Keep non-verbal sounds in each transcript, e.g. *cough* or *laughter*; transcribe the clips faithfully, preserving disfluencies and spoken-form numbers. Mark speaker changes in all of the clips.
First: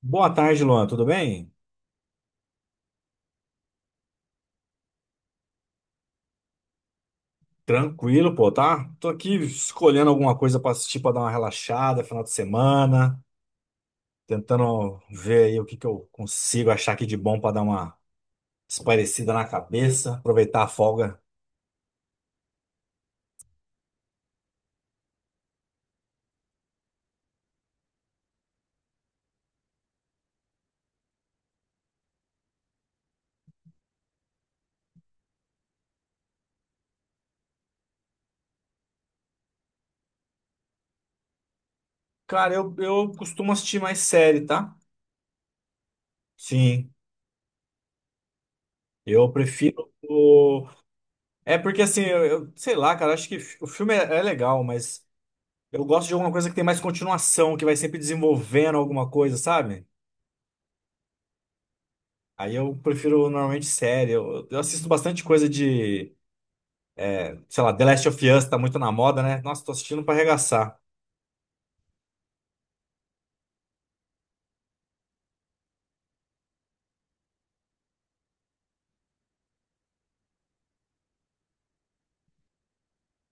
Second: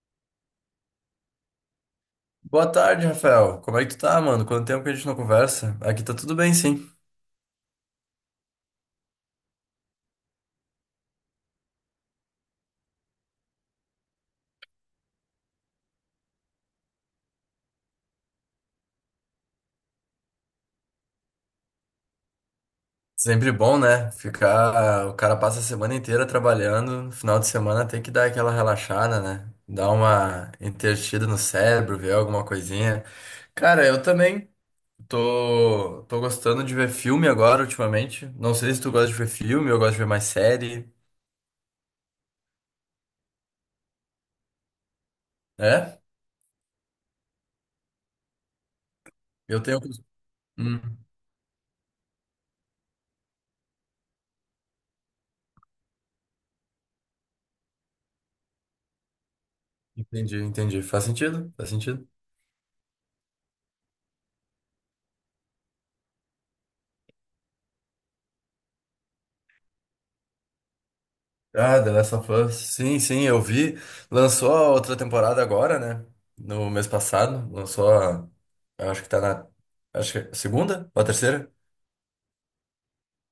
Speaker 1: Boa tarde, Luan. Tudo bem?
Speaker 2: Boa tarde, Rafael. Como é que tu tá, mano? Quanto tempo que a gente não conversa? Aqui tá tudo bem, sim.
Speaker 1: Tranquilo, pô, tá? Tô aqui escolhendo alguma coisa pra assistir pra dar uma relaxada, final de semana, tentando ver aí o que que eu consigo achar aqui de bom pra dar uma espairecida na cabeça, aproveitar a folga.
Speaker 2: Sempre bom, né? Ficar. O cara passa a semana inteira trabalhando, no final de semana tem que dar aquela relaxada, né? Dar uma entretida no cérebro, ver alguma coisinha. Cara, eu também tô, tô gostando de ver filme agora, ultimamente. Não sei se tu gosta de ver filme, eu gosto de ver mais série.
Speaker 1: Cara, eu, eu costumo assistir mais série, tá?
Speaker 2: É?
Speaker 1: Sim, eu
Speaker 2: Eu tenho.
Speaker 1: prefiro o...
Speaker 2: Hum,
Speaker 1: É porque assim, eu, eu- sei lá, cara, acho que fi- o filme é, é legal, mas eu gosto de alguma coisa que tem mais continuação, que vai sempre desenvolvendo alguma coisa, sabe?
Speaker 2: entendi, entendi. Faz sentido? Faz sentido.
Speaker 1: Aí eu prefiro normalmente série. Eu, eu assisto bastante coisa de, é, sei lá, The Last of Us tá muito na moda, né? Nossa, tô assistindo pra arregaçar.
Speaker 2: Ah, The Last of Us. Sim, sim, eu vi. Lançou a outra temporada agora, né? No mês passado. Lançou a. Acho que tá na. Acho que é a segunda ou a terceira?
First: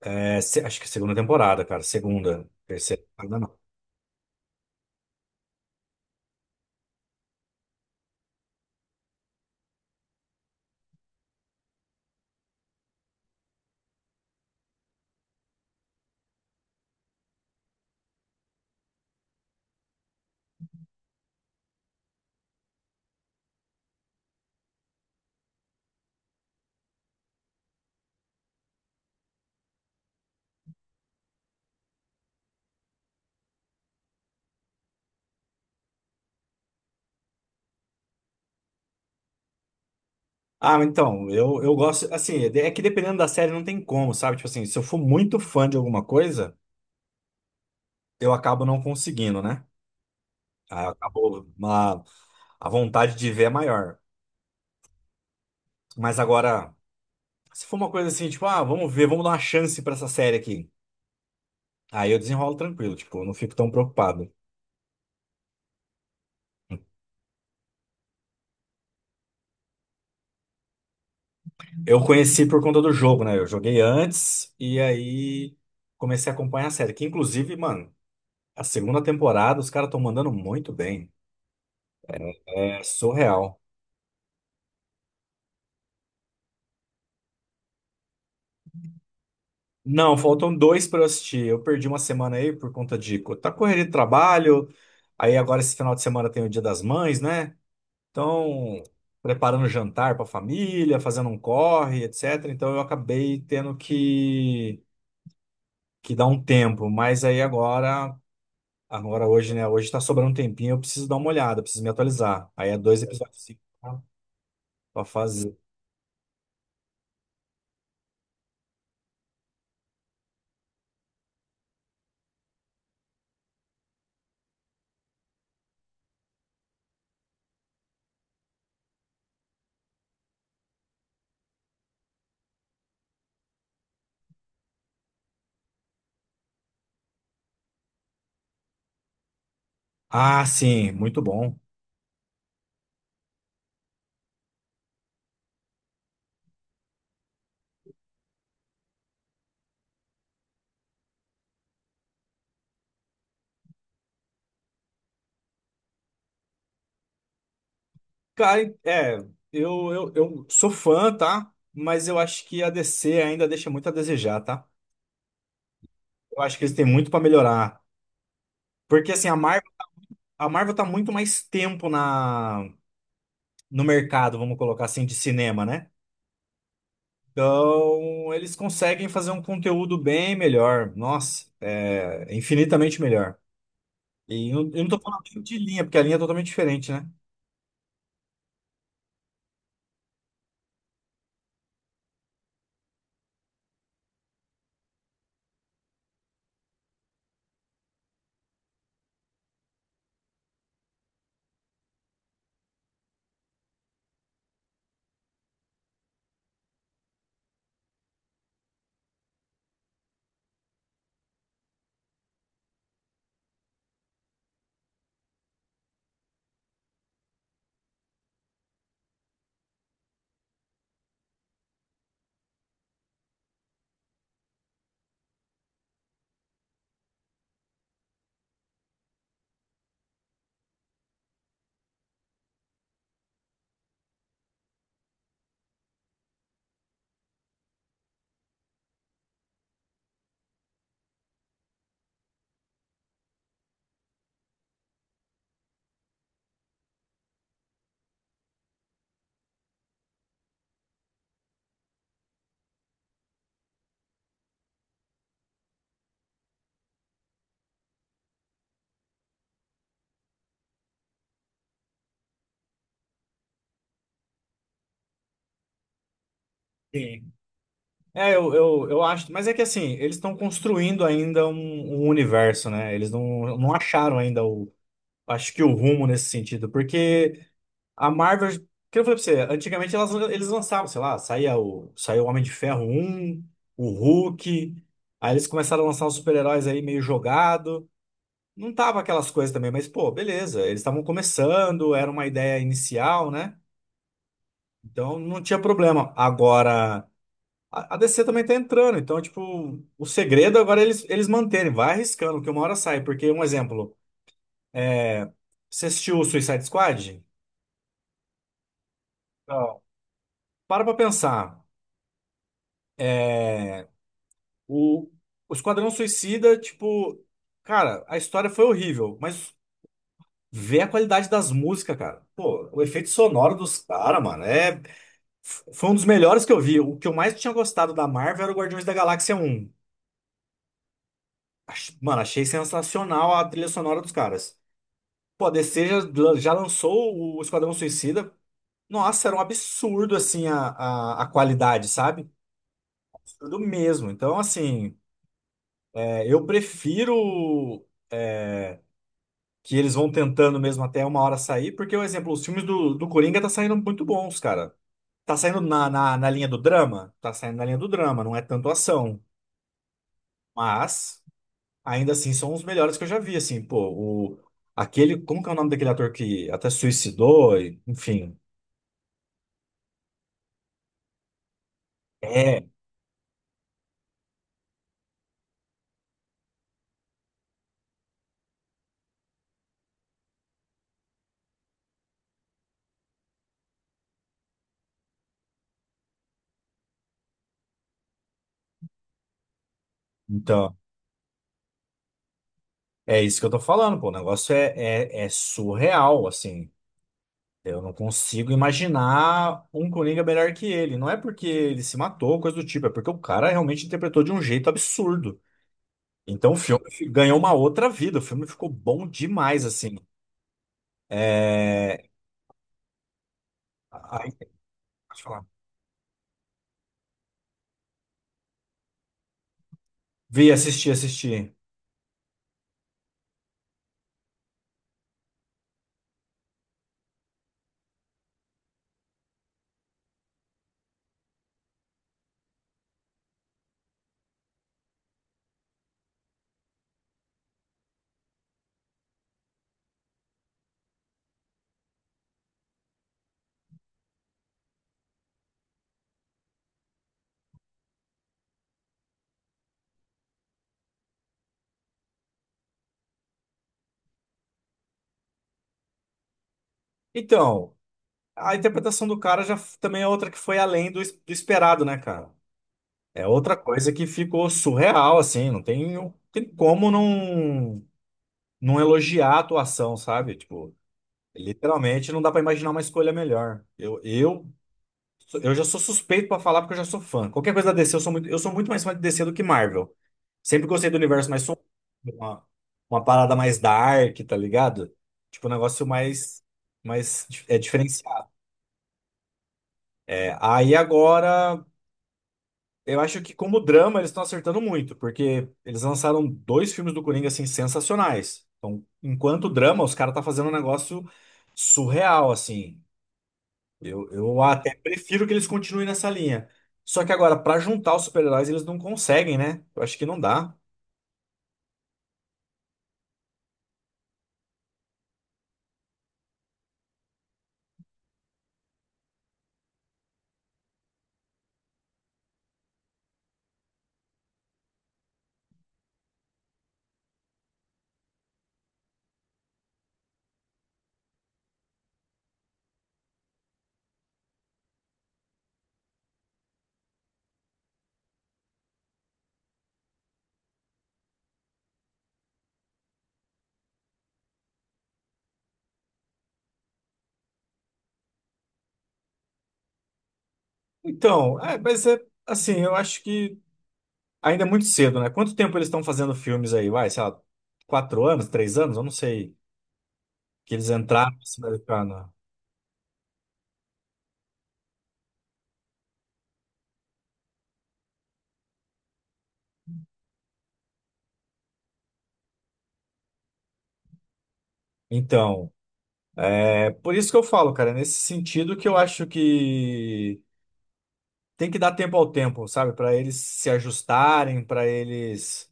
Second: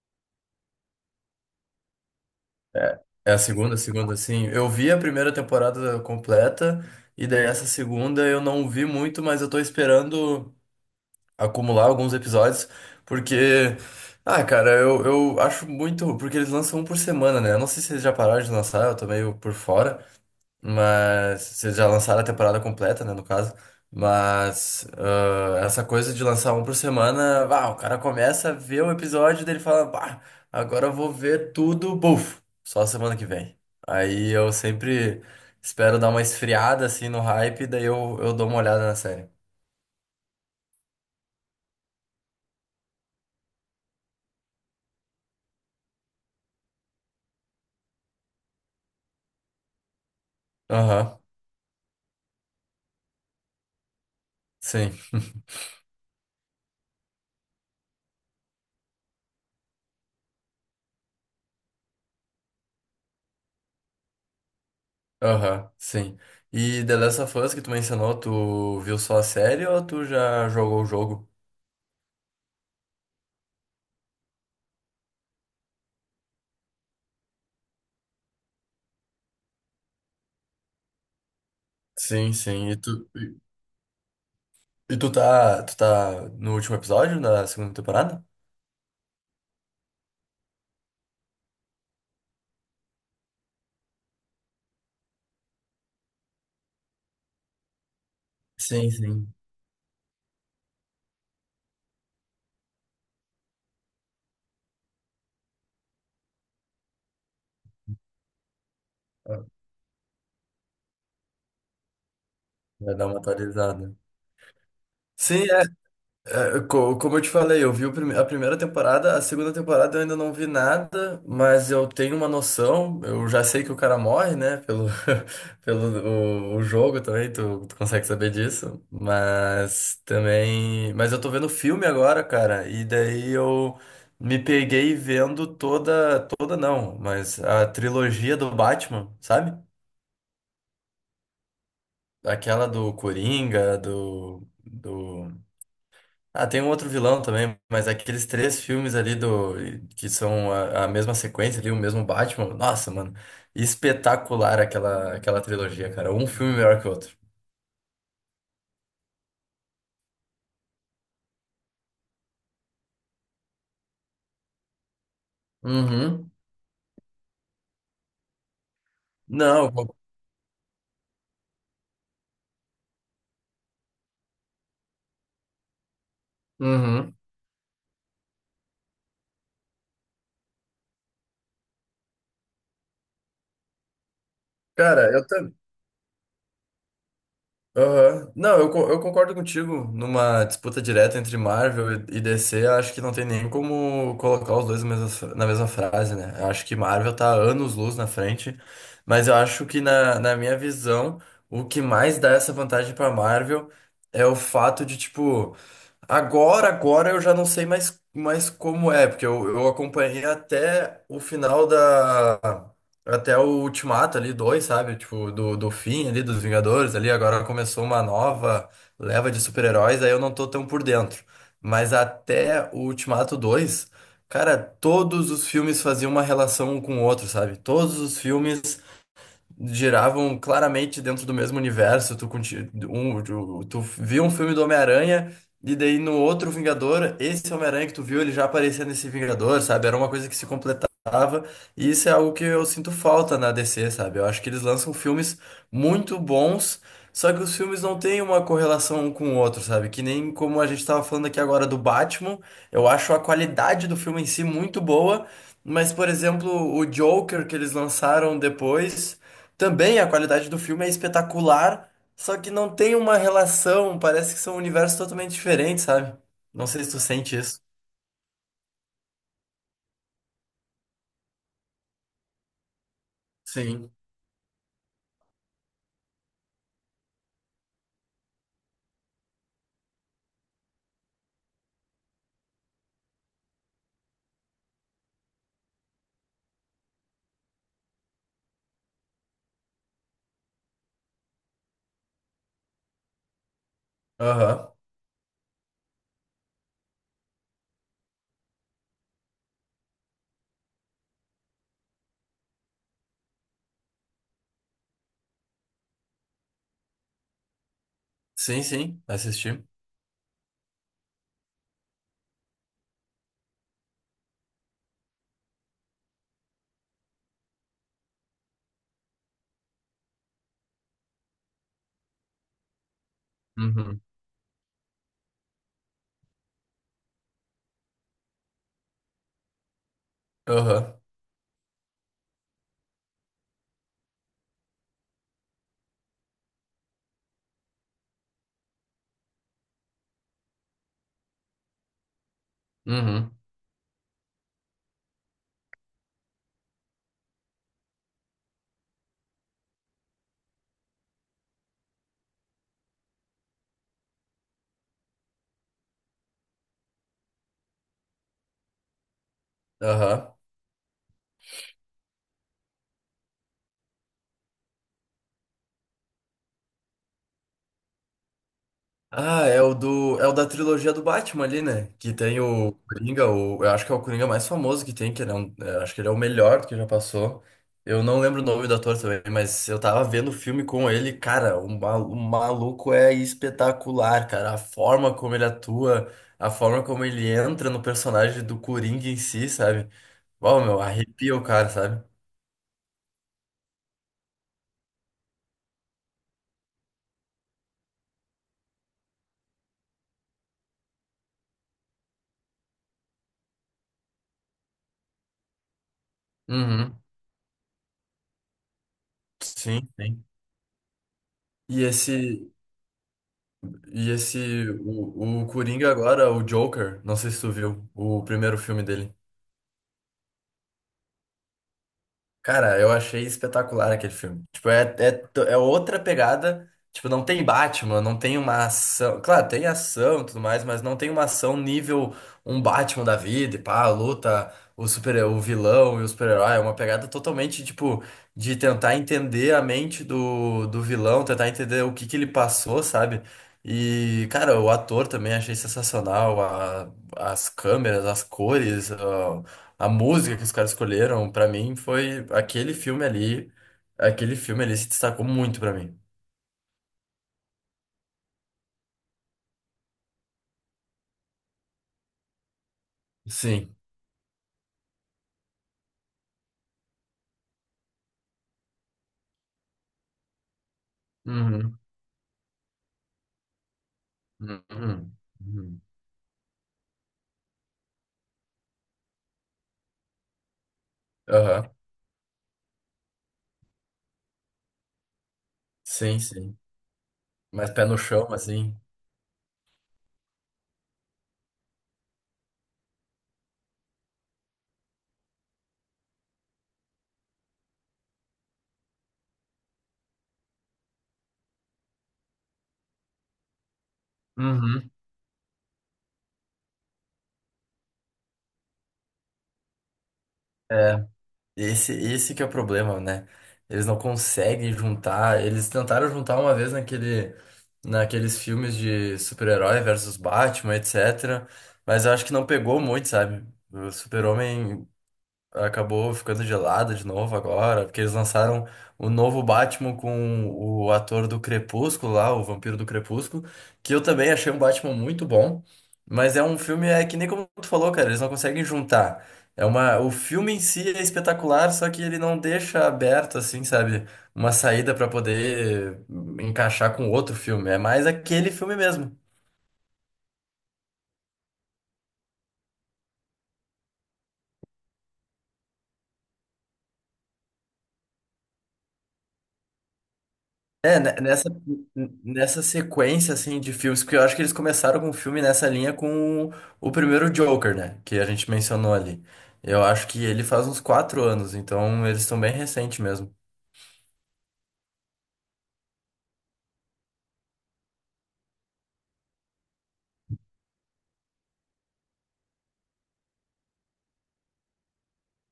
Speaker 1: É, se- acho que é a segunda temporada, cara. Segunda,
Speaker 2: É,
Speaker 1: terceira.
Speaker 2: é
Speaker 1: Ainda
Speaker 2: a
Speaker 1: não.
Speaker 2: segunda, segunda, sim. Eu vi a primeira temporada completa, e daí essa segunda eu não vi muito, mas eu tô esperando acumular alguns episódios, porque. Ah, cara, eu, eu acho muito. Porque eles lançam um por semana, né? Eu não sei se eles já pararam de lançar, eu tô meio por fora. Mas vocês já lançaram a temporada completa, né, no caso. Mas ah, essa coisa de lançar um por semana, ah, o cara começa a ver um episódio dele fala, bah, agora eu vou ver tudo, buf, só semana que vem. Aí eu sempre espero dar uma esfriada assim no hype, daí eu, eu dou uma olhada na série.
Speaker 1: Ah, mas então, eu, eu gosto, assim, é que dependendo da série não tem como, sabe? Tipo assim, se eu for muito fã de alguma coisa, eu acabo não conseguindo, né? Aí
Speaker 2: Aham,
Speaker 1: acabou uma, a vontade de ver é maior.
Speaker 2: sim. *laughs*
Speaker 1: Mas agora, se for uma coisa assim, tipo, ah, vamos ver, vamos dar uma chance pra essa série aqui. Aí eu desenrolo tranquilo, tipo, eu não fico tão preocupado.
Speaker 2: Aham, sim. E The Last of Us que tu mencionou, tu viu só a série ou tu já jogou o jogo?
Speaker 1: Eu conheci por conta do jogo, né? Eu joguei antes e aí comecei a acompanhar a série. Que inclusive, mano, a segunda temporada os caras estão mandando muito bem.
Speaker 2: Sim, sim. E
Speaker 1: É
Speaker 2: tu.
Speaker 1: surreal.
Speaker 2: E tu tá, tu tá no último episódio da segunda temporada?
Speaker 1: Não, faltam dois pra eu assistir. Eu perdi uma semana aí por conta de co- tá correria de trabalho. Aí agora esse final de semana tem o Dia das Mães, né? Então,
Speaker 2: Sim, sim.
Speaker 1: preparando jantar pra família, fazendo um corre, et cetera. Então eu acabei tendo que que dar um tempo, mas aí agora. Agora
Speaker 2: Ah,
Speaker 1: hoje, né? Hoje tá sobrando um tempinho, eu preciso dar uma olhada, preciso me atualizar. Aí é
Speaker 2: vai
Speaker 1: dois
Speaker 2: dar uma
Speaker 1: episódios cinco
Speaker 2: atualizada.
Speaker 1: pra pra
Speaker 2: Sim,
Speaker 1: fazer.
Speaker 2: É, co- como eu te falei, eu vi o prime- a primeira temporada, a segunda temporada eu ainda não vi nada, mas eu tenho uma noção, eu já sei que o cara morre, né? Pelo, *laughs* pelo o, o jogo também, tu, tu consegue saber disso. Mas também. Mas eu tô vendo o filme agora, cara, e daí eu me peguei vendo toda. Toda não, mas a trilogia do Batman, sabe?
Speaker 1: Ah, sim, muito bom.
Speaker 2: Aquela do Coringa, do. Do Ah, tem um outro vilão também, mas aqueles três filmes ali do que são a, a mesma sequência ali, o mesmo Batman. Nossa, mano, espetacular aquela aquela trilogia, cara. Um filme melhor que o outro.
Speaker 1: Cara, é, eu, eu, eu sou fã, tá? Mas eu acho que a D C ainda deixa muito a desejar, tá?
Speaker 2: Uhum.
Speaker 1: Eu acho que eles têm muito pra melhorar. Porque assim, a Marvel,
Speaker 2: Não. eu
Speaker 1: a Marvel tá muito mais tempo na, no mercado, vamos colocar assim, de cinema, né?
Speaker 2: Uhum.
Speaker 1: Então, eles conseguem fazer um conteúdo bem melhor. Nossa, é infinitamente melhor. E eu, eu não tô
Speaker 2: Cara,
Speaker 1: falando
Speaker 2: eu
Speaker 1: nem
Speaker 2: também.
Speaker 1: de linha, porque a linha é totalmente diferente, né?
Speaker 2: Aham. Não, eu, co- eu concordo contigo. Numa disputa direta entre Marvel e e D C, acho que não tem nem como colocar os dois na mesma, na mesma frase, né? Eu acho que Marvel tá anos-luz na frente, mas eu acho que, na, na minha visão, o que mais dá essa vantagem pra Marvel é o fato de, tipo, agora, agora eu já não sei mais, mais como é, porque eu, eu acompanhei até o final até o Ultimato ali, dois, sabe? Tipo, do, do fim ali, dos Vingadores ali, agora começou uma nova leva de super-heróis, aí eu não tô tão por dentro. Mas até o Ultimato dois cara, todos os filmes faziam uma relação um com o outro, sabe? Todos os filmes giravam claramente dentro do mesmo universo. Tu, conti- um, tu, tu viu um filme do Homem-Aranha e daí no outro Vingador, esse Homem-Aranha que tu viu, ele já aparecia nesse Vingador, sabe? Era uma coisa que se completava. E isso é algo que eu sinto falta na D C, sabe? Eu acho que eles lançam filmes muito bons, só que os filmes não têm uma correlação um com o outro, sabe? Que nem como a gente tava falando aqui agora do Batman, eu acho a qualidade do filme em si muito boa. Mas, por exemplo, o Joker que eles lançaram depois também a qualidade do filme é espetacular, só que não tem uma relação, parece que são universos totalmente diferentes, sabe? Não sei se tu
Speaker 1: Sim.
Speaker 2: sente isso.
Speaker 1: É, eu, eu, eu acho. Mas é que assim, eles estão construindo ainda um, um universo, né? Eles não, não
Speaker 2: Sim.
Speaker 1: acharam ainda o. Acho que o rumo nesse sentido. Porque a Marvel. Que eu falei pra você, antigamente elas, eles lançavam, sei lá, saía o, saía o Homem de Ferro um, o Hulk. Aí eles começaram a lançar os super-heróis aí meio jogado. Não tava aquelas coisas também, mas pô, beleza. Eles estavam começando, era uma ideia inicial, né?
Speaker 2: Aham.
Speaker 1: Então não tinha problema. Agora, a, a D C também tá entrando. Então, tipo, o segredo agora é eles, eles manterem. Vai arriscando, que uma hora sai. Porque, um exemplo, é, você assistiu o Suicide Squad?
Speaker 2: Sim, sim, assisti.
Speaker 1: Não. Para pra pensar. É. O, o Esquadrão Suicida, tipo, cara, a história foi horrível, mas vê a qualidade das músicas, cara. Pô, o efeito sonoro dos
Speaker 2: Uhum.
Speaker 1: caras, mano, é. f- Foi um dos melhores que eu vi. O que eu mais tinha gostado da Marvel era o Guardiões da Galáxia um.
Speaker 2: Aham.
Speaker 1: Ach- Mano, achei sensacional a trilha sonora dos caras. Pô, a D C já, já lançou o Esquadrão Suicida. Nossa, era um absurdo, assim, a, a, a qualidade, sabe?
Speaker 2: Uhum.
Speaker 1: Absurdo mesmo. Então, assim, é, eu prefiro que eles vão tentando mesmo até uma hora sair, porque, por exemplo, os filmes do, do Coringa tá saindo muito bons, cara. Tá saindo na, na, na linha do drama? Tá saindo na linha do drama, não é tanto ação.
Speaker 2: Aham.
Speaker 1: Mas ainda assim são os melhores que eu já vi, assim, pô, o aquele, como que é o nome daquele ator que até suicidou, e- enfim.
Speaker 2: Ah, é o do, é o da trilogia do Batman ali, né? Que tem
Speaker 1: É,
Speaker 2: o Coringa, o, eu acho que é o Coringa mais famoso que tem, que ele é um, eu acho que ele é o melhor que já passou. Eu não lembro o nome do ator também, mas eu tava vendo o filme com ele, cara, o, ma- o maluco é espetacular, cara. A forma como ele atua, a forma como ele entra no personagem do Coringa em si, sabe? Uau,
Speaker 1: então,
Speaker 2: meu, arrepia o cara, sabe?
Speaker 1: é isso que eu tô falando, pô, o negócio é, é, é surreal, assim. Eu não consigo imaginar um Coringa melhor que ele. Não é porque ele se matou, coisa do tipo, é porque o cara realmente interpretou de um jeito absurdo. Então o filme
Speaker 2: Uhum.
Speaker 1: fi- ganhou uma outra vida, o filme ficou bom demais,
Speaker 2: Sim,
Speaker 1: assim.
Speaker 2: sim. E
Speaker 1: É...
Speaker 2: esse. E
Speaker 1: Aí,
Speaker 2: esse,
Speaker 1: pode
Speaker 2: o,
Speaker 1: falar.
Speaker 2: o Coringa agora, o Joker, não sei se tu viu o primeiro filme dele.
Speaker 1: Vi, assisti, assisti.
Speaker 2: Cara, eu achei espetacular aquele filme. Tipo, é, é, to- é outra pegada. Tipo, não tem Batman, não tem uma ação. Claro, tem ação e tudo mais, mas não tem uma ação nível um Batman da vida, e pá, luta, o super, o vilão e o super-herói. É uma pegada totalmente, tipo, de tentar entender a mente do, do vilão, tentar entender o que que ele passou, sabe? E, cara, o ator também achei sensacional. A- as câmeras, as cores. A música que os caras escolheram, pra mim, foi aquele filme ali. Aquele filme ali se destacou muito pra mim.
Speaker 1: Então, a interpretação do cara já f- também é outra que foi além do, es- do esperado, né, cara? É outra
Speaker 2: Sim.
Speaker 1: coisa que ficou surreal, assim, não tem, não tem como não, não elogiar a atuação, sabe? Tipo,
Speaker 2: Uhum.
Speaker 1: literalmente não dá pra imaginar uma escolha melhor. Eu, eu,
Speaker 2: Uhum.
Speaker 1: sou- eu já sou
Speaker 2: Uhum.
Speaker 1: suspeito pra falar porque eu já sou fã. Qualquer coisa da D C, eu sou muito, eu sou muito mais fã de D C do que Marvel. Sempre gostei do universo mais sombrio,
Speaker 2: Aham.
Speaker 1: uma, uma parada mais dark, tá ligado? Tipo, um negócio
Speaker 2: Sim,
Speaker 1: mais,
Speaker 2: sim.
Speaker 1: mais dif- é,
Speaker 2: Mais pé no chão,
Speaker 1: diferenciado.
Speaker 2: assim.
Speaker 1: É, aí agora. Eu acho que como drama eles estão acertando muito, porque eles lançaram dois filmes do Coringa assim sensacionais. Então, enquanto drama, os caras tá fazendo um negócio surreal assim. Eu, eu até
Speaker 2: Uhum.
Speaker 1: prefiro que eles continuem nessa linha. Só que agora pra juntar os super-heróis eles não conseguem, né? Eu acho que não dá.
Speaker 2: É. Esse, esse que é o problema, né? Eles não conseguem juntar. Eles tentaram juntar uma vez naquele, naqueles filmes de super-herói versus Batman, etcetera. Mas eu acho que não pegou muito, sabe? O Super-Homem acabou ficando gelada de novo agora, porque eles lançaram o novo Batman com o ator do Crepúsculo lá, o Vampiro do Crepúsculo, que eu também achei um Batman muito bom, mas é um filme é que nem como tu falou, cara, eles não conseguem juntar. É uma, o filme em si é espetacular, só que ele não deixa aberto assim, sabe, uma saída pra poder encaixar com outro filme. É mais aquele filme mesmo.
Speaker 1: Então, é, mas é assim, eu acho que ainda é muito cedo, né? Quanto tempo eles estão fazendo filmes aí? Vai, sei lá, quatro anos, três anos, eu não sei que eles
Speaker 2: É, ne-
Speaker 1: entraram nesse
Speaker 2: nessa,
Speaker 1: mercado.
Speaker 2: n- nessa sequência, assim, de filmes, porque eu acho que eles começaram com um filme nessa linha com o, o primeiro Joker, né? Que a gente mencionou ali. Eu acho que ele faz uns quatro anos, então eles estão bem recentes mesmo.
Speaker 1: Então, por isso que eu falo, cara, é nesse sentido que eu acho que tem que dar tempo ao tempo, sabe? Pra eles se ajustarem, pra eles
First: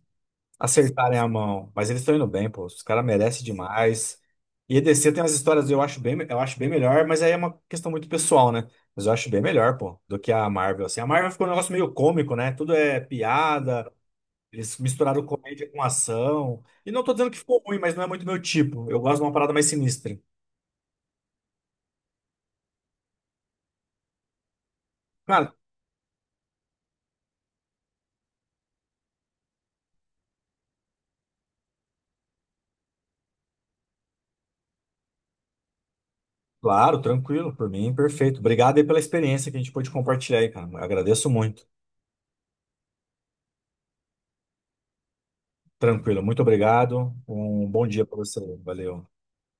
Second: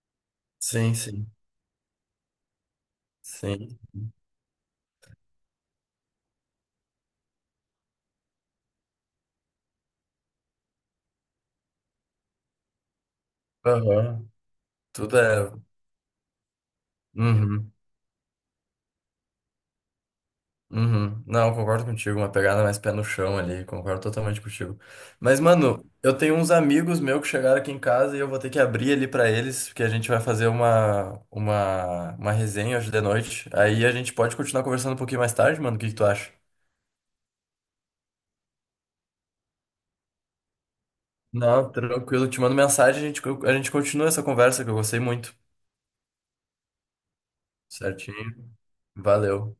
Speaker 2: Sim,
Speaker 1: acertarem
Speaker 2: sim.
Speaker 1: a mão. Mas eles estão indo bem, pô. Os caras merecem
Speaker 2: Sim.
Speaker 1: demais. E EDC tem umas histórias, eu acho bem, eu acho bem melhor, mas aí é uma questão muito pessoal, né? Mas eu acho bem melhor, pô, do que a Marvel. Assim, a Marvel ficou um negócio meio cômico, né? Tudo é piada,
Speaker 2: Aham.
Speaker 1: eles
Speaker 2: Tudo
Speaker 1: misturaram
Speaker 2: é.
Speaker 1: comédia com ação. E não tô dizendo que ficou
Speaker 2: Uhum.
Speaker 1: ruim, mas não é muito meu tipo. Eu gosto de uma parada mais sinistra.
Speaker 2: Uhum. Não, concordo contigo, uma pegada mais pé no chão ali, concordo totalmente contigo. Mas,
Speaker 1: Cara,
Speaker 2: mano, eu tenho uns amigos meus que chegaram aqui em casa e eu vou ter que abrir ali pra eles, porque a gente vai fazer uma, uma, uma resenha hoje de noite. Aí a gente pode continuar conversando um pouquinho mais tarde, mano, o que que tu acha?
Speaker 1: claro, tranquilo, por mim, perfeito. Obrigado aí pela experiência que a gente pôde compartilhar aí, cara. Agradeço muito.
Speaker 2: Não, tranquilo, te mando mensagem, a gente, a gente continua essa conversa que eu gostei muito.
Speaker 1: Tranquilo, muito obrigado. Um bom dia para
Speaker 2: Certinho,
Speaker 1: você. Valeu.
Speaker 2: valeu.